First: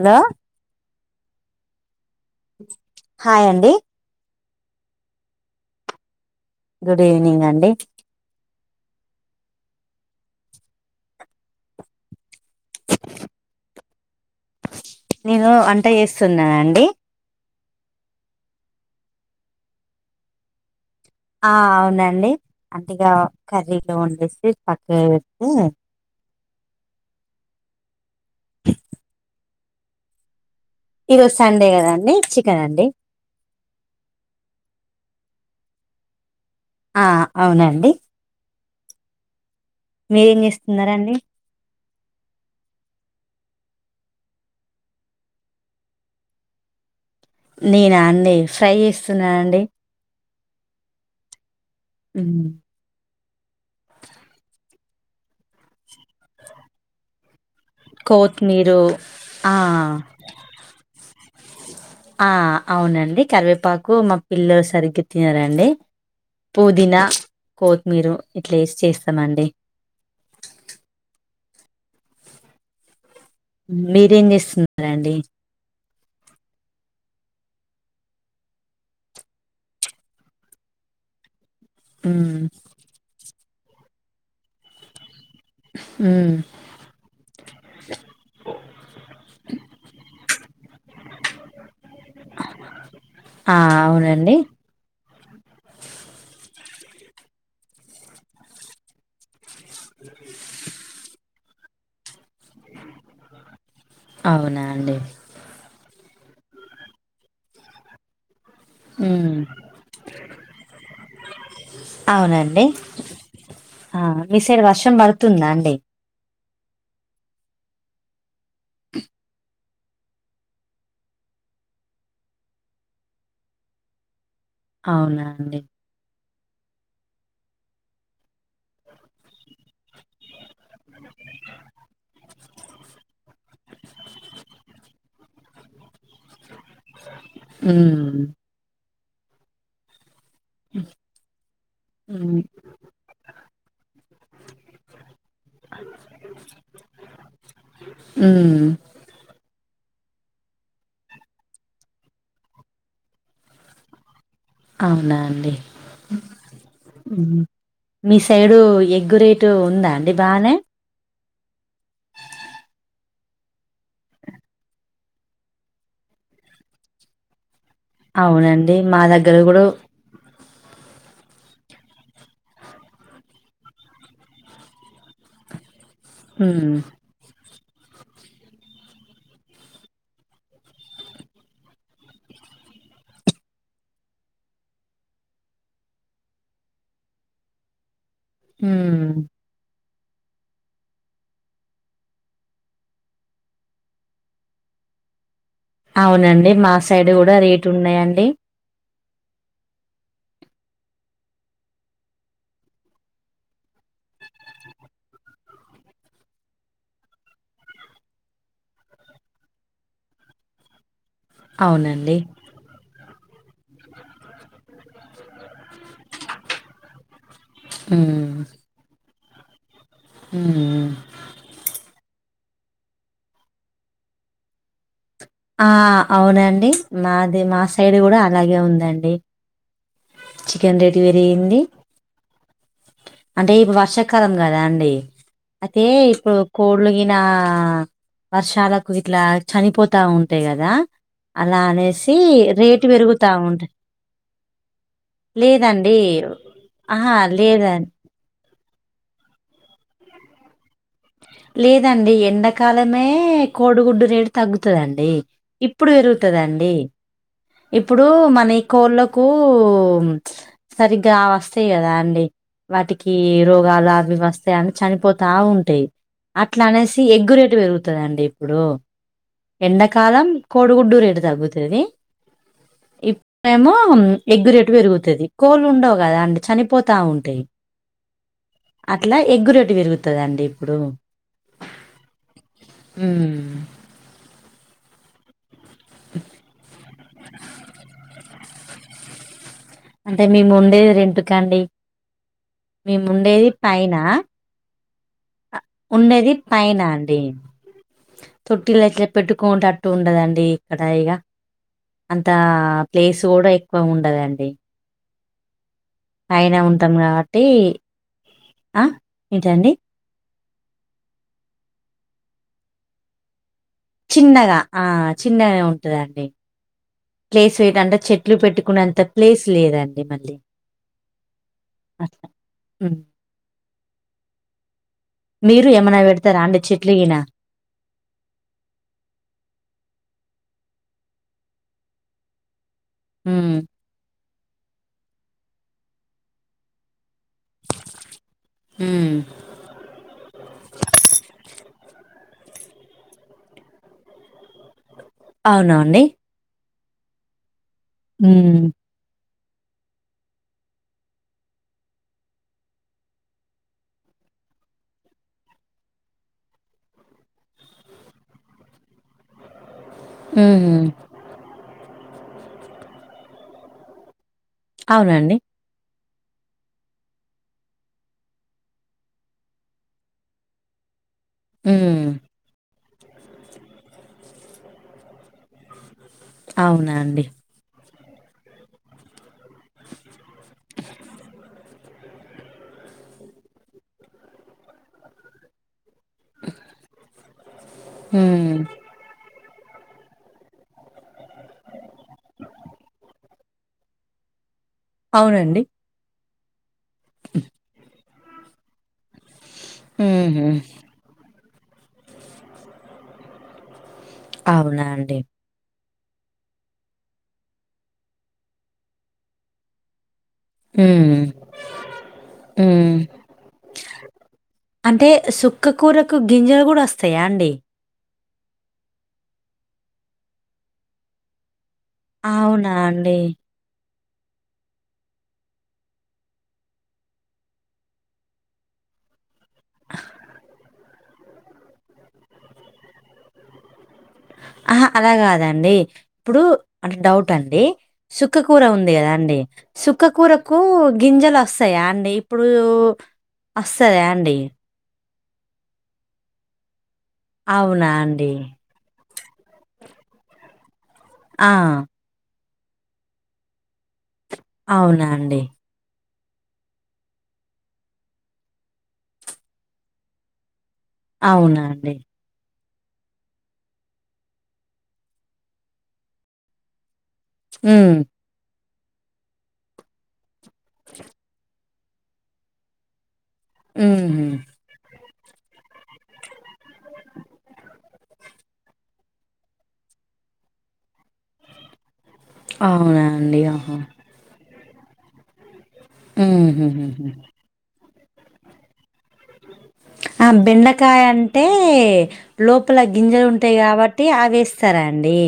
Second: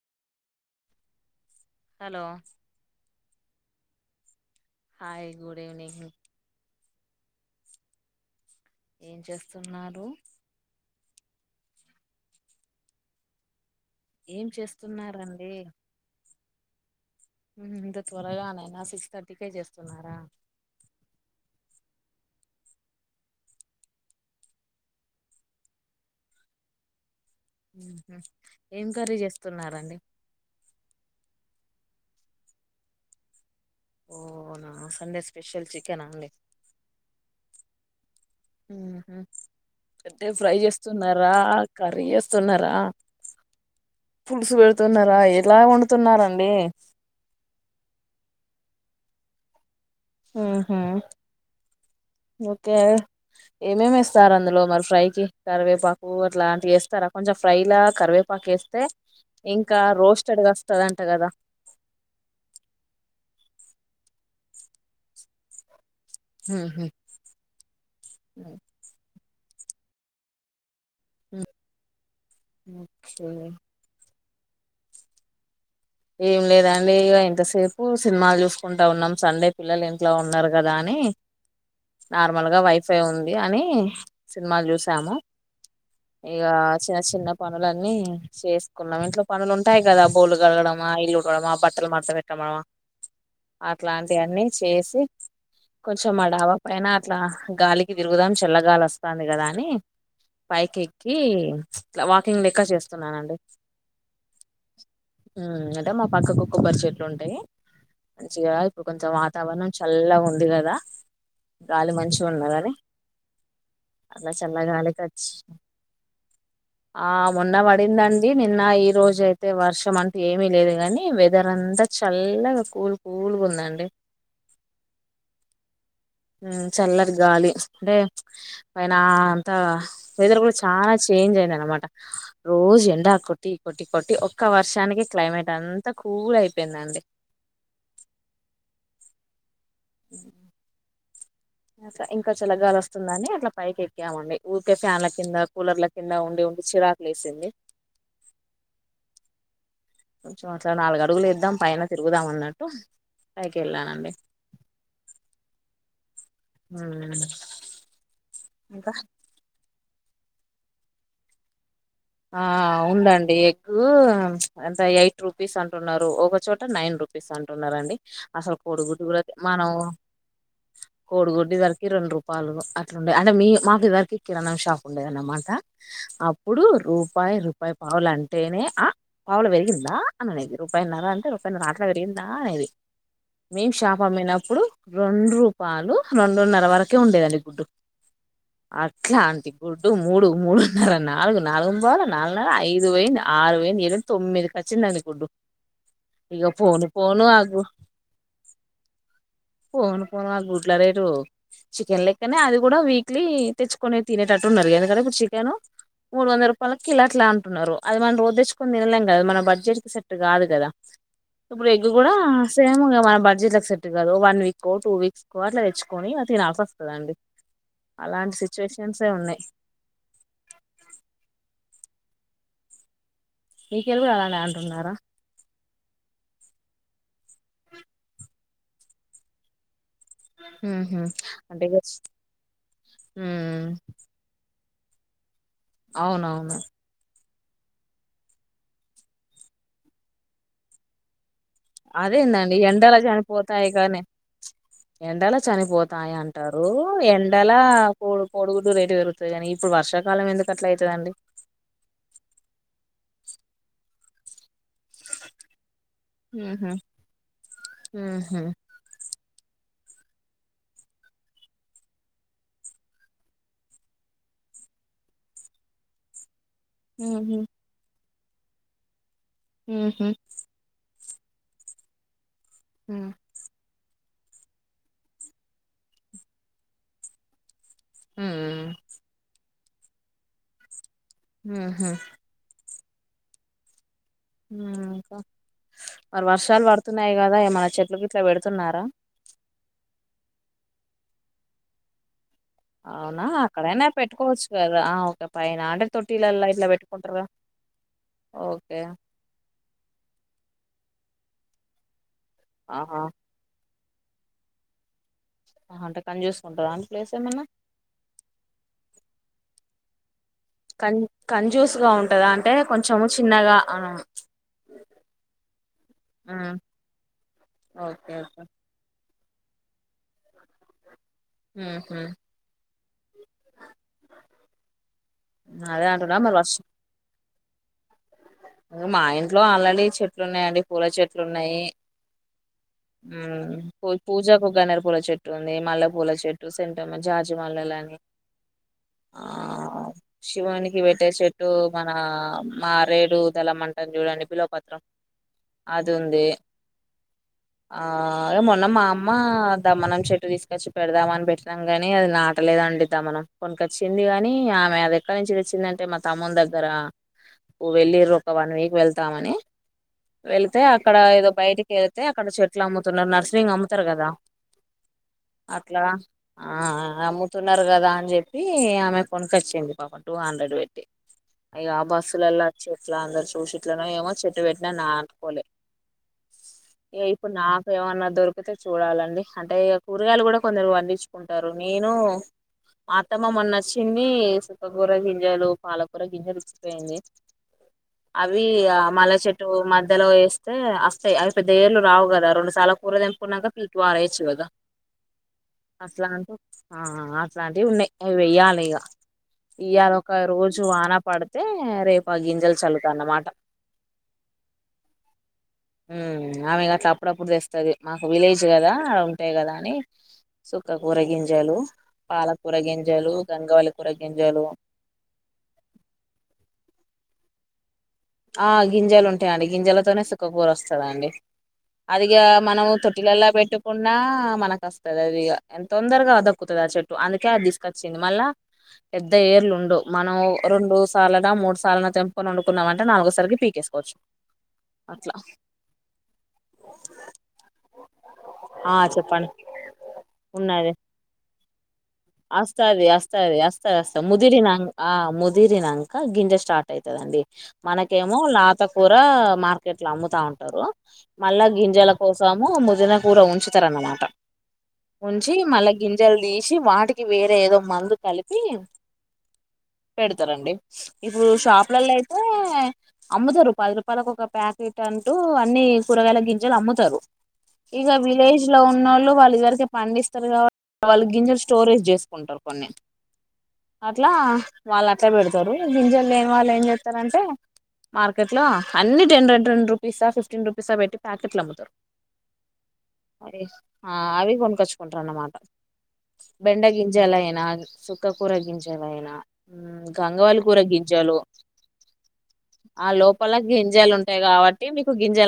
Hello, hello, hi, అండి. హా్, good, evening. Good, evening, అండి. ఏం, చేస్తున్నారు. ఏం చేస్త నేను, వంట, చేస్తున్నాను, అండి. ఇంత, త్వరగానైనా, సిక్సథర్టీకే, చేస్తున్నారా. ఆ, అవునండి, అట్టిగా, కర్రీలో, వండేసి, పక్కగా పెడితే, ఏం కరీ చేస్తున్నారంండి. ఈరోజు, సండే, కదండి. చికెన్ అండి. ఓనా సండే స్పెషల్ చికెన్ అండి. ఆ, అవునండి. ఉహు అద్దే మీరేం ఫ్రై చేస్తున్నారండి చేస్తున్నారా కరి స్తున్నార పులుసు పెడుతున్నారా ఎలా వండుతున్నారండి నేనా అండి ఫ్రై చేస్తున్నాను అండి ఉహు ఓకే ఏమేమిస్తారు అందులో మరి ఫ్రైకి కరివేపాకు అట్లాంటివి వేస్తారు కొంచెం ఫ్రై లా కరివేపాక కోత్మీరు వేస్తే ఆ ఇంకా రోస్టెడ్గా వస్తుందంట కదా ఆ అవునండి కరివేపాకు మా పిల్ల సరిగ్గా తినారండి ఉహు పుదీనా కొత్తిమీర ఇట్లా వేసి చేస్తామండి ఓకే మీరేం చేస్తున్నారాండి ఏం లేదండి ఇ ఇంతసేపు సినిమాలు చూసుకుంటా ఉన్నాం సండే పిల్లలు ఇంట్లో ఉన్నారు కదా అని ఉమ్ నార్మల్గా వైఫై ఉంది అని సినిమాలు చూసాము ఉమ్ ఇగా చిన్న చిన్న పనులన్నీ చేసుకున్నాం ఇంట్లో పనులు ఉంటాయి కదా బోలు కలగడం ఇల్లు ఉడడంమా బట్టలు మత పెట్టమనమా ఆ అట్లాంటి అవునండి అన్నీ చేసి కొంచెం ఆ డాబ పైన అట్లా గాలికి తిరుగుదాం చల్లగాలి వస్త వస్తుంది కదా అని పైక్ ఎక్కి వాకింగ్ లెక్క చేస్తున్నానండి అవునా అండి ఉహ్ అంటే మా పక్కకు కొబ్బరి చెట్లు ఉంటాయి మంచిగా ఇడు కొంచెం ఉమ్ వాతావరణం చల్ల ఉంది కదా గాలి మంచిగా అవునండి ఉన్నదని ఆ అట్లా మీ సైడ్ వర్షం చల్లగాలికి వచ్చి పడుతుందా అండి ఆ ఉన్న పడిందండి నిన్న ఈ రోజు అయితే వర్షం అంట ఏమి లేదు కాగాని వెదర్ అంతా చల్లగా కూల్ కూల్గా ఉందండి అవునా అండి చల్లరి గాలి అంటే పైన అంతా వెదర్ కూడా చాలా చేంజ్ అయింది అనమాట రోజు ఎండా కొట్టి కొట్టి కొట్టి ఒక్క వర్షానిక క్లైమేట్ అంతా కూల్ అయిపోయిందండి ఉహ్ మ్మ్ ఇంకా ఉమ్ చలగాలు వస్తుందని అట్లా పైకి ఎక్కామండి ఊరికే ఫ్యాన్ల కింద కూలర్ల కింద ఉండి ఉండి చిరా ప్లేసింది ఉమ్మ్ కొంచెం అట్లా నాలుగు అడుగులు ఇద్దాం పైన తిరుగుదాం అన్నట్టు పైకి వెళ్ళానండి అవునా అండి మీ సైడు ఇంకా ఎగ్గురేట్ ఇటు ఉందా అండి బాగానే ఆ ఉందండి ఎగ్ అంత ఎయిట్ రూపీస్ అంటున్నారు ఒకచోట నైన్ రూపీ రూపీస్ అంటున్నారండి అసలు అవునండి మా దగ్గర కూడా కోడిగుడ్డి రికి రెండు రూపాయలు అట్లుండే అంటే మీ మాకు ఇద్దరికి కిరాణం షాప్ ఉండేది అన్నమాట అప్పుడు ఉమ్ రూపాయి రూపాయి పావులు అంటేనే ఆ పావులు పెరిగిందా అనేది రూపాయన్నర అంటే రూపాయిన్నర అట్లా పెరిగిందా అనేది మేము షాప అమ్మినప్పుడు రెండు రూపాయలు రెండు నర వరకే ఉండేదండి గుడ్డు ఉమ్ అట్లా అంటి గుడ్డు మూడు మూడున్నర నాలుగు నాలుగు పోల నాలుగు నర ఐదు పోయింద్ ఆరు పోయింద్ ఏడు పోయింద్ తొమ్మిది కచ్చిందీ అనుకుంట అవునండి మా సైడ్ గూడా గు రేట్ ఉన్నాయండి. పోను పోను ఆ గుడ్ల రేటు చికెన్ లెక్కనే అది గూడా వీక్లీ తెచ్చుకొనే తినేటట్టు ఉన్నరు ఎందుకంటే ఇప్పుడు చికెన్ మూడు వందల రూపాయలకి కిలా అట్లా అంటున్నరు. అది మనం రోజు తెచ్చుకొని తినలేం గదా మన బడ్జెట్ కి సెట్ గాదు గదా ఇప్పుడు ఎగ్ గూడా అవునండి సేమ్ ఇగ మన బడ్జెట్ల కు సెట్ కాదు వన్ వీక్ వో టూ వీక్ తోట్ల తెచ్చుకొని తినాల్సొస్తదండీ. ఉమ్ అలాంటి సిచ్యువేషన్సే ఉన్నాయి. ఉమ్ మీకెల్లి గుడా అలానే అంటున్నారా. ఆ అవునండి మాది మా సైడ్ గూడా అలాగే ఉందండి. ఊ చికెన్ రేటు ఉ పెరిగింది అంతే గావచ్చు ఊ కదం గదా అండి అయితే ఇప్పుడు అవునవును కోట్ పులిగిన వర్షాలకు ఇట్లా చనిపోతా ఉంటాయి గదా! అలా అనేసి అదేందండి రేటు పెరుగుతా ఉం ఎండలా చనిపోతాయ అంటారు ఆహా ఎండలా లేదండి పోడు కోడుగుడ్లు రేటు పెరుగుతది గని ఇప్పుడు వర్షకాలం ఎందుకట్లా అయితదండి. లేదండి ఎండాకాలమే కోడిగుడ్డు రేటు తగ్గుతండి ఇప్పుడు ఉహు పెరుగుతుందండి. ఇప్పుడు ఉహు మని కోళ్ళకు సరిగ్గా అవి వస్తయి గదా అండి. వాటికి రోగాల అవి వస్తాయని చనిపోతా ఉంటాయి. అట్లా అనేసి ఉహు ఎగ్గురేటు పెరుగుతండీ ఇప్పుడు ఉహు ఎండాకాలం కోడుగుడ్డు రేటు తగ్గుతది ఉమ్ మేము ఎగ్గురేటు పెరుగుతది కోళ్ళు ఉండవు. కదా అండి చనిపోతా ఉంటాయి. ఉమ్ అట్లా ఎగ్గు రేటు పెరుగుతదండి ఇప్పుడు. ఊ ఉ ఊ ఊ ఇంకా మరి వర్షాలు బడుతున్నాయి గదా ఏమనా చెట్లు గిట్ల బెడుతున్నారా! అంటే మీ ముండేది రెంటుకండి అవునా మీముండేది అక్కడైనా పైన పెట్టుకోవచ్చు కదా ఓక పైన అంటే తొట్టి ఉండేది లలా ఇట్లా పైన పెట్టుకుంటార అండి కదా ఓకే పెట్టుకుంటట్టు ఉండదండి ఇక్కడ ఇగ అంత ఆహా ప్లేస్ గుడా తక్కువ ఉండదండి ఆ అంటక్ పైన ఉంటం కాబట్టి ఆ ఏంటండి. కన్ కన్ జూస్ గా ఉంటదా అంటే కొంచెము చిన్నగా ఆ చిన్నగా ఆ చిన్నగా ఉంటదండి. మ్మ్ ప్లేస్ వేట అంటే ఓకే చెట్లు ఓకే పెట్టుకునేంత ప్లేస్ లేదండి మళ్ళీ ఆ హ అట్లా హ్మ్. మీరు అదే ఏమన అంటున్నా మరి బెడతార వర్ష అండి చెట్లు గిన మా ఇంట్లో ఆల్రెడీ చెట్లు ఉన్నాయండి పూల చెట్లు ఉన్నయి. హ్మ్. ఊ పూ పూజకు గన్నేరు పూల చెట్టు ఉంది మల్ల పూల చెట్టు సెంట్ జాజి మల్లేలని హ్మ్. ఆ శివానికి పెట్టే చెట్టు మన మారేడు దళం అంటర్ జూడండి బిలోపతి అవునా అది అండి? ఉంది. ఆ ఏ హ్మ్. మొన్న మా అమ్మా! దమనం చెట్టు తీసుకొచ్చి పెడదామ అని పెట్టినాం గని అది నాటలేదండి. దమనం కొనికొచ్చింది కాని ఆమె అద ఏక్కడ నుంచి తెచ్చిందంటే మా తమ్ముని దగ్గర వెళ్ళిరూ ఒక వన్ వీక్ వెళ్తామని వెళ్తే హుహు. అక్కడ ఏదో బయటి కేళ్తే అక్కడ చెట్లు అమ్ముతున్నారు నర్సింగ్ అమ్ముతరు కదా అవునండి అట్లా ఆ అమ్ముతున్నారు కదా అని చెప్పి ఆమె కొనుకొచ్చింది పాపం టూ హండ్రెడ్ పెట్టి ఇగ ఆ హ్మ్. బస్సులల్ల అచ్చి ఇట్లా అందరు చూసిట్లనో ఏమో చెట్టు పెట్టిన నాటుకోలే అవునా అండి? ఇప్పుడు నాకు ఏమన్నా దొరికితే చూడాలండి అంటే ఇగ కూరగాయలు కూడా కొందరు వండించుకుంటారు నేను అత్తమ్మ మొన్న అచ్చింది సుక్కకూర గింజలు పాలకూర గింజలు ఇచ్చిపోయింది అవి హ్మ్. ఇగ మళ చెట్ ట్టు మధ్యలో ఏస్తే అస్తాయి అ పెద్ద ఏర్లు రావు కదా రెండు సార్ల కూర తెంపుకున్నాక పీకి పారేయచ్చు కదా అవునండి అట్లాంటివి ఆ అట్లాంటివి ఉన్నయి అవి వేయ్యాలి ఇగ ఇయాలా ఒక హుహు. రోజు వాన పడితే రేపు ఆ గింజలు చల్లుత అన్నమాట అవునా అండి ఆమె గట్లా అప్పుడప్పుడు తెస్తది మాకు విలేజ్ కదా ఉంటాయి కదా అని సుక్క కూర హ్మ్. గింజలు పాలకూర హ్మ్. గింజలు గంగావాయిలా కూర గింజలు అంటే సుక్కకూరకు గింజలు కూడా వస్తాయా అండి ఆ గింజలు ఉంటాయి అండి గింజలతోనే సుక్కకూర వస్తంది అండి అదిఇగా మనం అవునా అండి? తొట్టిలల్ల పెట్టు కున్న మనకు వస్తది అది తొందరగా దక్కుతది ఆ చెట్టు అందుకే అది తీసుకొచ్చింది మళ్ళా పెద్ద ఏర్లు డు మనం రెండు సార్లనా మూడు సార్లనా తెంపుకొని వండుకున్నాం అంటే నాలుగో సారికి పీకేసుకోవచ్చు ఆహా అలా అట్లా కాదండి ఇప్పుడు అట్ల్ డౌట్ అండి సుక్కకూర ఆ ఉంది కదా చెప్పండి అండి సుక్కకూరకు గింజలు వస్తాయా అండి ఇప్పుడు అస్తాది అస్తాది అస్తా అస్త అస్తదా అండి? ముదిరిన ఆ ఆ ముదిరినంక గింజె స్టార్ట్ అయితదండి అవునా మనకేమో అండి? లేత కూర మార్కెట్ లో అమ్ముత ఉంటారు మళ్ళా ఆ! గింజలక్ కోసము ముదిన కూర ఉంచుతారనమాట అవునా ఉంచి అండి? మళ్ళా గింజలు తీసి వాటికి వేరే ఏదో మందు కలిపి పెడతారండి ఇప్పుడు అవునా షాపులల్ల అండి? అ అమ్ముతరు పది రూపాయలకు ఒక ప్యాకెట్ అంటూ అన్ని కూరగాయలు గింజలు అమ్ముతరు ఇగో హ్మ్. విలేజ్ లో ఉన్నోళ్లు వాళ్ళు ఇదివరకే పండిస్తారు కాబట్టి వాళ్ళ గింజలు స్టోరేజ్ చేసుకుంటారు కొన్ని అట్లా హుహు. వాళ్ళు అట్లే పెడుతరు తరు గింజలు లేని వాళ్ళు ఏం చేస్తారంటే మార్కెట్ లా అన్ని టెన్ హండ్రెన్ రూపీసా ఫిఫ్టీన్ రూపీసా పెట్టి ప్యాకెట్లు అమ్ముతరు అవునా అండి? ఆహా! అవి కొనుకచుకుంటారు అన్నమాట బెండ హుహుహుహు. గింజలయినా సుక్క కూర గింజలయినా ఆ గంగవాళి కూర బెండకాయ గింజలు అంటే లోపల ఆ గింజలు లోపల ఉంటాయి కాబట్టి అవేస్ రు అండి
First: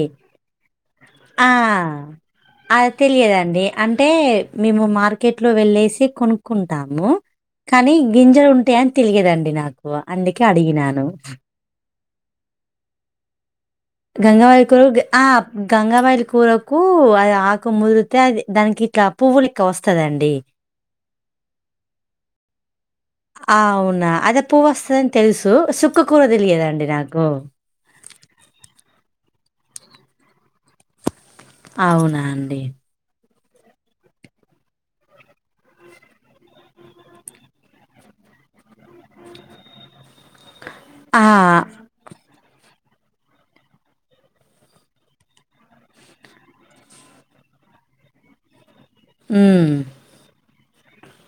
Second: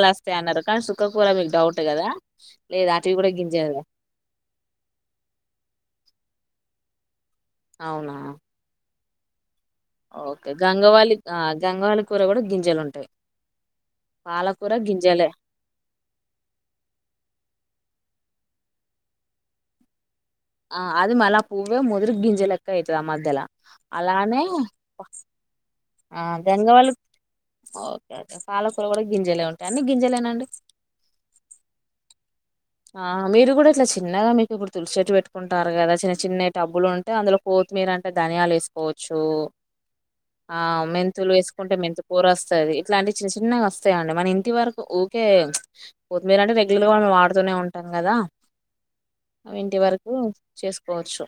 న్నరు కానీ సుక్క కూర ఆ! మీకు డౌట్ కదా ఆ! లేదా అటివి కూడా గింజే తెలియదండి. గా అంటే మేము మార్కెట్ లో వెళ్లేసి కొనుక్కుంటాము కానీ అవునా గింజ ఉ అంటే అని తిలిగేదండి నాకు అందుకే అడిగినను గంగవైలి కూర కూడా గింజలు ఉంటాయి పాలకూర గంగావయిలుకురకి గింజలే ఆ గంగావయిలి కూరకు అది ఆకు ముదిరితే అది దానికి ఇట్లా పువ్వులు లేక్క వస్తదండి ఆ అది మళ పూవే ముదురీ గింజ క్క అయితుది మధ్యల అవునా! అలానే అదే పువ్వొస్తదని తెలుసు. సుక్క ఆ కూర గంగ తెలియదండి వాళ్ళు నాకు. ఓకే ఓకే పాలకూర కూడా గింజలే ఉంటాయి అన్ని గింజలేనాండి అవునా అండి ఆ మీరు కూడా ఇట్లా చిన్నగా మీకు ఇప్పుడు తులసిట్టు పెట్టుకో కుంటారు కదా చిన్న చిన్నయి డబ్బులు ఉంటే అందులో కొత్తిమీర అంటే ధనియాలు వేసుకోవచ్చు ఆ ఆ! మెంతులు వేసుకుంటే మెంతు పోర వస్తాది ఇట్లాంటివి చిన్న చిన్నగా వస్తాయిండి మన ఇంటి వరకు ఊకే కొత్మిర అంటే రెగ్యులర్గా మనం వాడుతునే ఉంటాం కదా అవింటి హ్మ్. వరకు చేసుకోవచ్చు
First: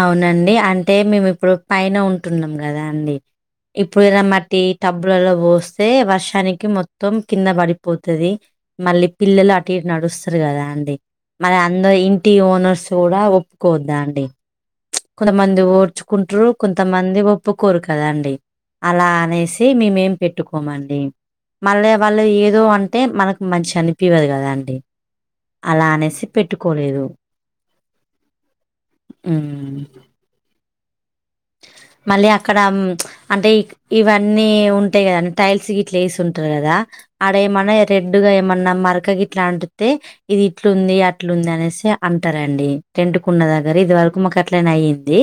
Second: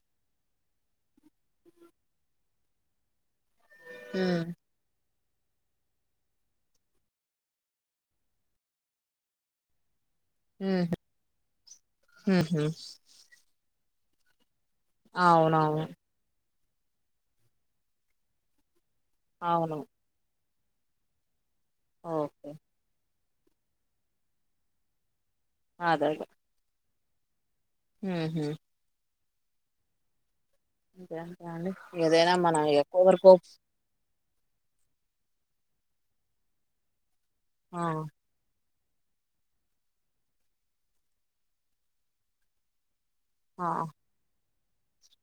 అవునండి అంటే మేము ఇప్పుడు పైన ఉంటున్నాం కదా అండి ఇప్పుడు ఎర్ర ఉమ్, మటి టబ్బులలో పోస్తే వర్షానికి మొత్తం కింద పడిపోతది మళ్ళీ పిల్లలు అటు ఇటు నడుస్తారు కదా ఉమ్, అండి మరి అందరు ఇంటి ఉహు, ఓనర్స్ కూడా ఒప్పుకోవద్దా అం డి కొంత మంది అవునవును ఓర్చు కుంటారు కొంతమంది ఒప్పుకోరు కదండి అలా అనేసి అవును మేమేం పెట్టుకోమండి మళ్ళ వాళ్ళు ఓకే ఏదో అంటే మనకి మంచిగా అనిపివ్వదు కదా అండి అలా అనేసి పెట్టుకోలేదు హహ అ అంతేంతే అండి మళ్ళీ ఏదైనా అక్కడ మనం హ్మ్, ఎవరి కోప్ అంటే ఇ- ఇవన్నీ ఉంటాయి కదాండి టైల్స్ ఇట్లా వేసి ఉంటారు కదా ఆడ ఏమన్నా ఆ రెడ్గా ఏమన్నా మరక గి ఇట్లా అంటితే ఇది ఇట్లుంది అట్లుంది అనేసి అంటారండి టెంట్ కున్న ఆ దగ్గర ఇది వరకు క్కుమ కట్లనే అయ్యింది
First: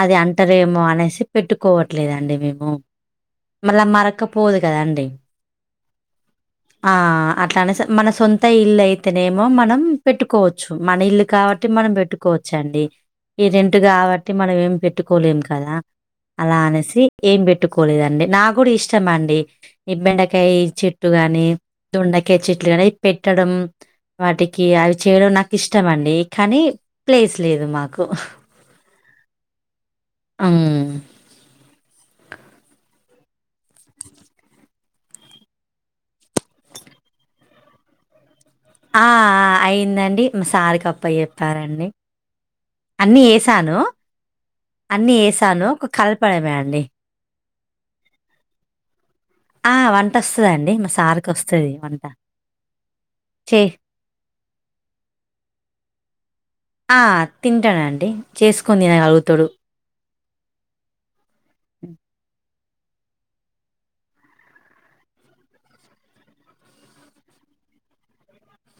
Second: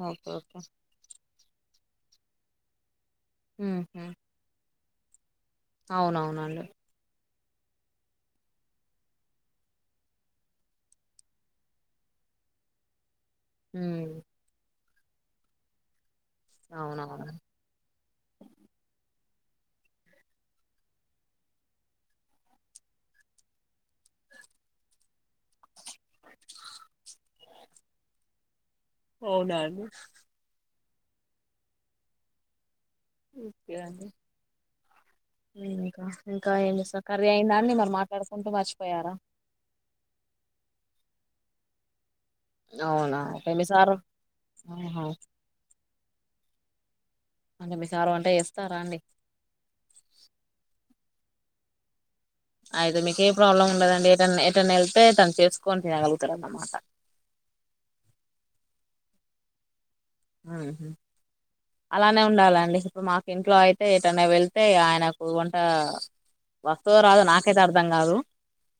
అది ఓకే ఓకే అంటరేమో అనేసి పెట్టుకోవట్లేదండి మేము మళ్ళా ఉహు మరొక పోదు కదా అండి అవునవునండి ఆ అట్లానే మన సొంత ఇల్లు అయితేనేమో మనం పెట్టుకోవచ్చు మన ఇల్లు కాబట్టి మనం పెట్టు కోచండి ఈ రెంట్ ఉమ్ కాబట్టి మనం ఏం పెట్టుకోలేం కదా అలా అనేసి అవునవును ఏం పె పట్టుకోలేదండి నా కూడా ఇష్టం అండి ఈ బెండకాయ చెట్టు గాని దుండకాయ చెట్లు గాని అది పెట్టడం వాటికి అవి చేయడం నాకు ఇష్టమండి కానీ ప్లేస్ లేదు మాకు అవునండి అమ్ ఓకే అండి ఇంకా ఇంకా ఏం చేస్తారు కర్రీ అయిిందాండి మరి మాట్లాడుకుంటూ మర్చి ఆ అయిందండి మా సారికప్ప చెప్పారండి అన్ని అవునా అంటే మీ వేసాను సారు ఆహా అన్ని వేసాను ఒక కలపడమే అండి అంటే మీ సారు వంట చేస్తారా అండి ఆ వంట వస్తదండి మా సార్కోస్తది వంట అయితే మీకు ఏ చే ప్రాబ్లం ఉండదండి ఎటన్న ఎటన్నా వెళ్తే తను చేసుకొని తినగలుగుతారన్నమాట, ఆ! తింటాడండి చేసుకుని తినగలుగుతాడు మ్మ్ అలానే ఉండాలండి ఇప్పుడు మాకు ఇంట్లో అయితే ఏటన్న వెళ్తే ఆయనకు వంట వస్తదో రాదో నాకైతే అర్ధం కాదు,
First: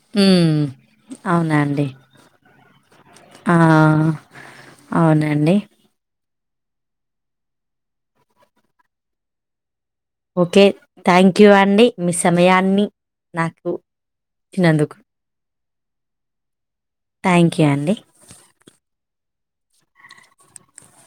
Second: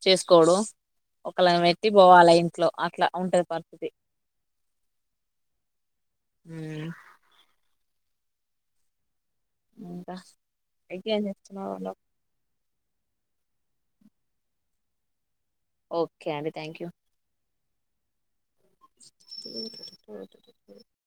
చేసుకోడు హ్మ్. ఒకళని అవునండి. పెట్టి పోవాలా ఇంట్లో అట్లా, ఉంటది ఆ పరిస్థితి అవునండి ఉమ్ ఇంకా ఓకే ఇంకేం థ్యాంక్యూ అండి చేస్తున్నారు మీ సమయాన్ని నాకు ఇచ్చినందుకు, ఓకే అండి థ్యాంక్యూ థ్యాంక్యూ అండి